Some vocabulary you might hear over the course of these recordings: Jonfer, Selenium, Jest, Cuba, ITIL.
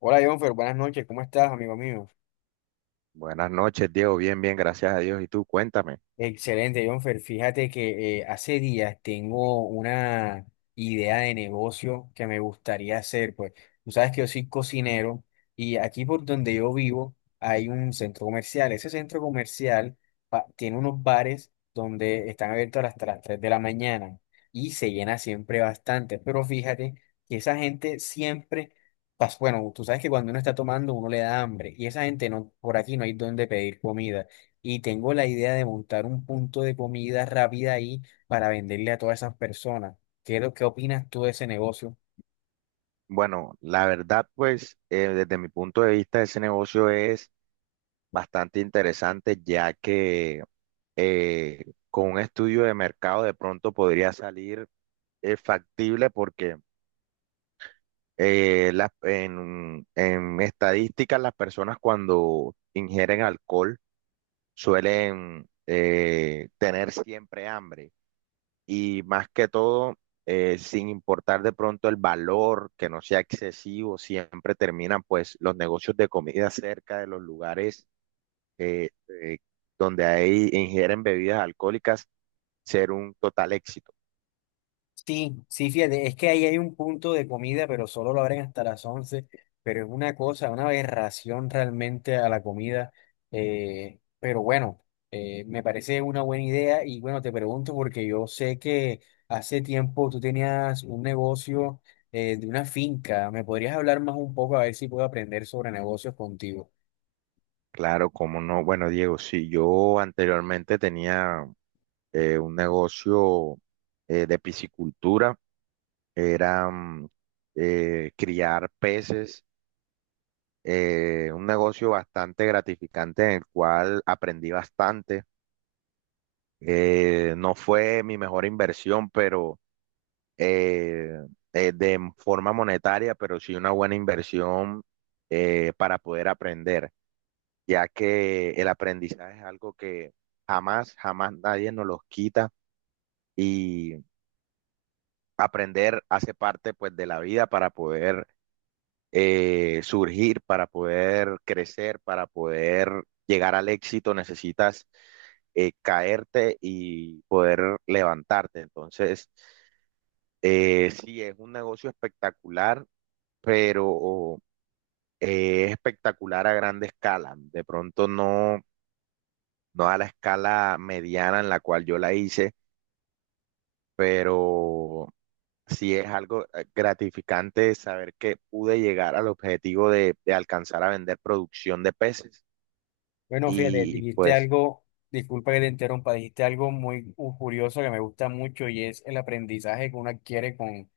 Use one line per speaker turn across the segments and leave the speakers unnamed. Hola, Jonfer, buenas noches, ¿cómo estás, amigo mío?
Buenas noches, Diego. Bien, bien, gracias a Dios. ¿Y tú? Cuéntame.
Excelente, Jonfer. Fíjate que hace días tengo una idea de negocio que me gustaría hacer. Pues tú sabes que yo soy cocinero y aquí por donde yo vivo hay un centro comercial. Ese centro comercial tiene unos bares donde están abiertos hasta las 3 de la mañana y se llena siempre bastante. Pero fíjate que esa gente siempre, bueno, tú sabes que cuando uno está tomando uno le da hambre y esa gente no, por aquí no hay donde pedir comida y tengo la idea de montar un punto de comida rápida ahí para venderle a todas esas personas. ¿ Qué opinas tú de ese negocio?
Bueno, la verdad, pues, desde mi punto de vista, ese negocio es bastante interesante, ya que con un estudio de mercado de pronto podría salir factible porque en estadísticas las personas cuando ingieren alcohol suelen tener siempre hambre. Y más que todo, sin importar de pronto el valor, que no sea excesivo, siempre terminan pues los negocios de comida cerca de los lugares eh, eh, donde ahí ingieren bebidas alcohólicas ser un total éxito.
Sí, sí, fíjate, es que ahí hay un punto de comida, pero solo lo abren hasta las 11, pero es una cosa, una aberración realmente a la comida. Pero bueno, me parece una buena idea y bueno, te pregunto porque yo sé que hace tiempo tú tenías un negocio de una finca. ¿Me podrías hablar más un poco a ver si puedo aprender sobre negocios contigo?
Claro, como no. Bueno, Diego, si yo anteriormente tenía un negocio de piscicultura, era criar peces, un negocio bastante gratificante en el cual aprendí bastante. No fue mi mejor inversión, pero eh, de forma monetaria, pero sí una buena inversión para poder aprender, ya que el aprendizaje es algo que jamás, jamás nadie nos los quita, y aprender hace parte pues de la vida para poder surgir, para poder crecer, para poder llegar al éxito. Necesitas caerte y poder levantarte. Entonces, sí, es un negocio espectacular, pero es espectacular a grande escala. De pronto no, no a la escala mediana en la cual yo la hice, pero sí es algo gratificante saber que pude llegar al objetivo de alcanzar a vender producción de peces.
Bueno, fíjate,
Y
dijiste
pues,
algo, disculpa que te interrumpa, dijiste algo muy curioso que me gusta mucho, y es el aprendizaje que uno adquiere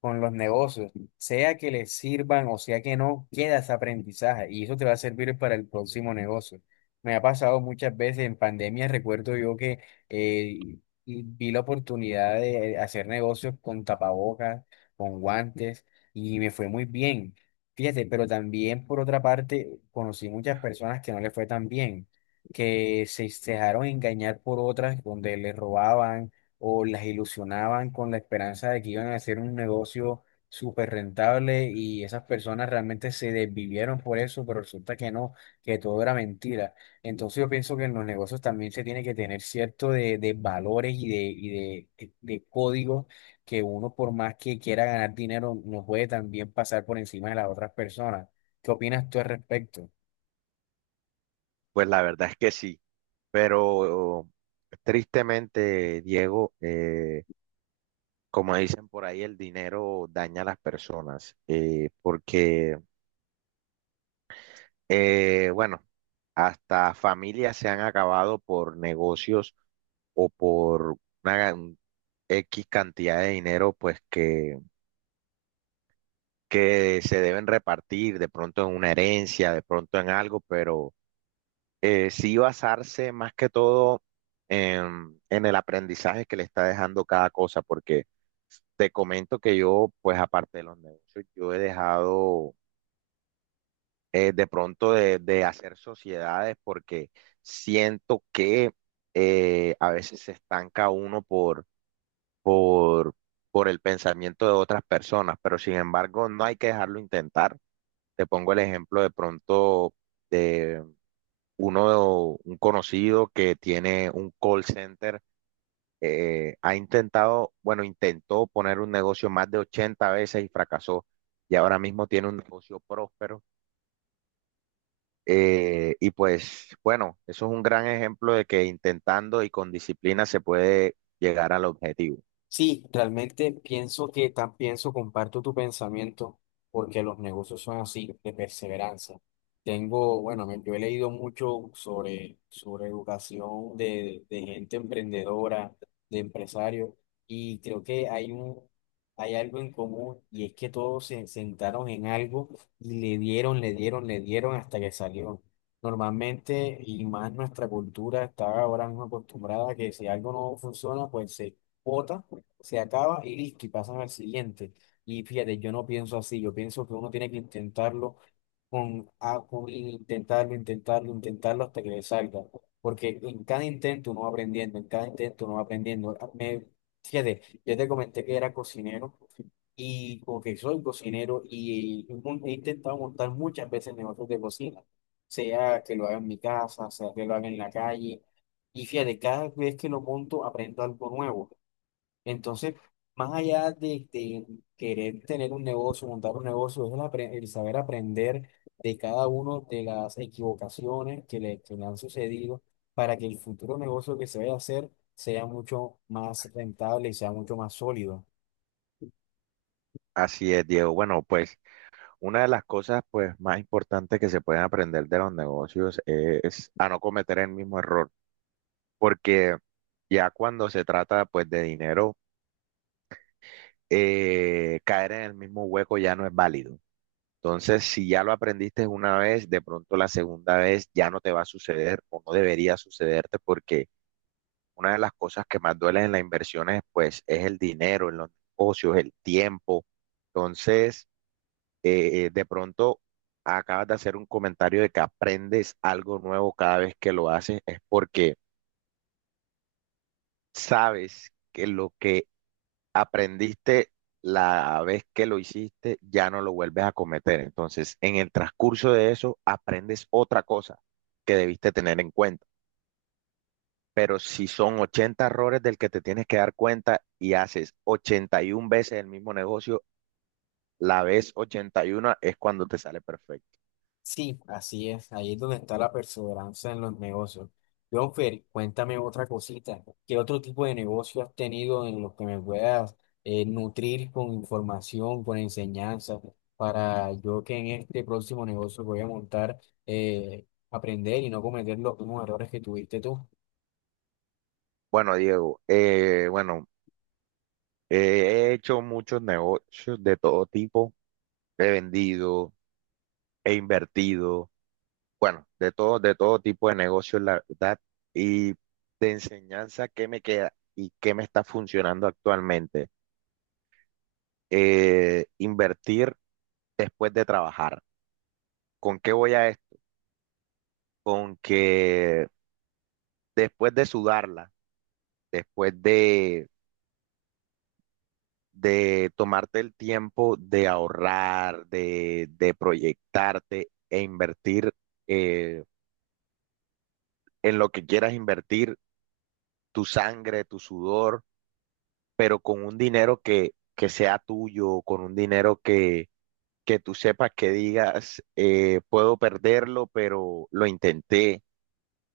con los negocios, sea que les sirvan o sea que no, queda ese aprendizaje y eso te va a servir para el próximo negocio. Me ha pasado muchas veces en pandemia, recuerdo yo que eh, y vi la oportunidad de hacer negocios con tapabocas, con guantes, y me fue muy bien. Fíjate, pero también por otra parte conocí muchas personas que no les fue tan bien, que se dejaron engañar por otras donde les robaban o las ilusionaban con la esperanza de que iban a hacer un negocio súper rentable, y esas personas realmente se desvivieron por eso, pero resulta que no, que todo era mentira. Entonces yo pienso que en los negocios también se tiene que tener cierto de valores y de códigos que uno, por más que quiera ganar dinero, no puede también pasar por encima de las otras personas. ¿Qué opinas tú al respecto?
pues la verdad es que sí, pero tristemente, Diego, como dicen por ahí, el dinero daña a las personas. Porque, bueno, hasta familias se han acabado por negocios o por una gan- X cantidad de dinero, pues que se deben repartir de pronto en una herencia, de pronto en algo. Pero sí, basarse más que todo en el aprendizaje que le está dejando cada cosa, porque te comento que yo, pues aparte de los negocios, yo he dejado de pronto de hacer sociedades, porque siento que a veces se estanca uno por, por el pensamiento de otras personas, pero sin embargo no hay que dejarlo intentar. Te pongo el ejemplo de pronto uno, un conocido que tiene un call center. Ha intentado, bueno, intentó poner un negocio más de 80 veces y fracasó, y ahora mismo tiene un negocio próspero. Y pues, bueno, eso es un gran ejemplo de que intentando y con disciplina se puede llegar al objetivo.
Sí, realmente pienso que tan pienso, comparto tu pensamiento, porque los negocios son así, de perseverancia. Tengo, bueno, yo he leído mucho sobre, sobre educación de gente emprendedora, de empresarios, y creo que hay un, hay algo en común, y es que todos se sentaron en algo y le dieron, le dieron, le dieron hasta que salió. Normalmente, y más nuestra cultura está ahora mismo acostumbrada a que si algo no funciona, pues se bota, se acaba y listo, y pasas al siguiente. Y fíjate, yo no pienso así, yo pienso que uno tiene que intentarlo con, intentarlo, intentarlo, intentarlo hasta que le salga. Porque en cada intento uno va aprendiendo, en cada intento uno va aprendiendo. Ah, fíjate, yo te comenté que era cocinero, y porque soy cocinero y he intentado montar muchas veces negocios de cocina, sea que lo haga en mi casa, sea que lo haga en la calle. Y fíjate, cada vez que lo monto aprendo algo nuevo. Entonces, más allá de querer tener un negocio, montar un negocio, es el, el saber aprender de cada uno de las equivocaciones que le han sucedido, para que el futuro negocio que se vaya a hacer sea mucho más rentable y sea mucho más sólido.
Así es, Diego. Bueno, pues una de las cosas pues más importantes que se pueden aprender de los negocios es a no cometer el mismo error, porque ya cuando se trata pues de dinero, caer en el mismo hueco ya no es válido. Entonces, si ya lo aprendiste una vez, de pronto la segunda vez ya no te va a suceder o no debería sucederte, porque una de las cosas que más duelen en las inversiones, pues, es el dinero; en los negocios, el tiempo. Entonces, de pronto acabas de hacer un comentario de que aprendes algo nuevo cada vez que lo haces, es porque sabes que lo que aprendiste la vez que lo hiciste, ya no lo vuelves a cometer. Entonces, en el transcurso de eso, aprendes otra cosa que debiste tener en cuenta. Pero si son 80 errores del que te tienes que dar cuenta y haces 81 veces el mismo negocio, la vez 81 es cuando te sale perfecto.
Sí, así es. Ahí es donde está la perseverancia en los negocios. Jonfer, cuéntame otra cosita. ¿Qué otro tipo de negocio has tenido en los que me puedas nutrir con información, con enseñanza, para yo que en este próximo negocio que voy a montar, aprender y no cometer los mismos errores que tuviste tú?
Bueno, Diego, bueno, he hecho muchos negocios de todo tipo, he vendido, he invertido. Bueno, de todo tipo de negocios, la verdad. Y de enseñanza, ¿qué me queda y qué me está funcionando actualmente? Invertir después de trabajar. ¿Con qué voy a esto? Con que después de sudarla, después de tomarte el tiempo de ahorrar, de proyectarte e invertir eh, en lo que quieras invertir, tu sangre, tu sudor, pero con un dinero que sea tuyo, con un dinero que tú sepas, que digas, puedo perderlo, pero lo intenté,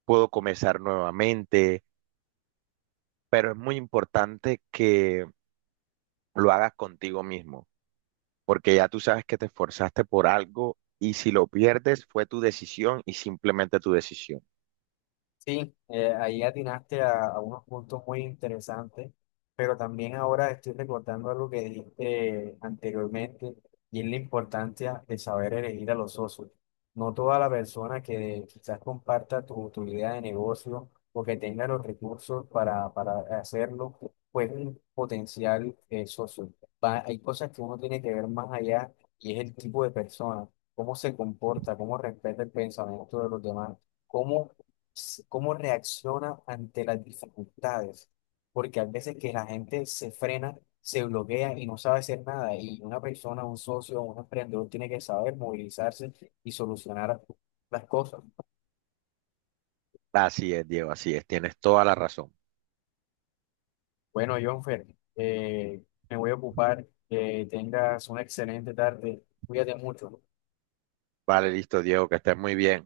puedo comenzar nuevamente. Pero es muy importante que lo hagas contigo mismo, porque ya tú sabes que te esforzaste por algo, y si lo pierdes fue tu decisión y simplemente tu decisión.
Sí, ahí atinaste a unos puntos muy interesantes, pero también ahora estoy recordando algo que dijiste anteriormente, y es la importancia de saber elegir a los socios. No toda la persona que quizás comparta tu, tu idea de negocio, o que tenga los recursos para hacerlo, pues es un potencial socio. Hay cosas que uno tiene que ver más allá, y es el tipo de persona, cómo se comporta, cómo respeta el pensamiento de los demás, cómo cómo reacciona ante las dificultades, porque a veces que la gente se frena, se bloquea y no sabe hacer nada, y una persona, un socio, un emprendedor tiene que saber movilizarse y solucionar las cosas.
Así es, Diego, así es, tienes toda la razón.
Bueno, Jonfer, eh, me voy a ocupar, que tengas una excelente tarde, cuídate mucho.
Vale, listo, Diego, que estés muy bien.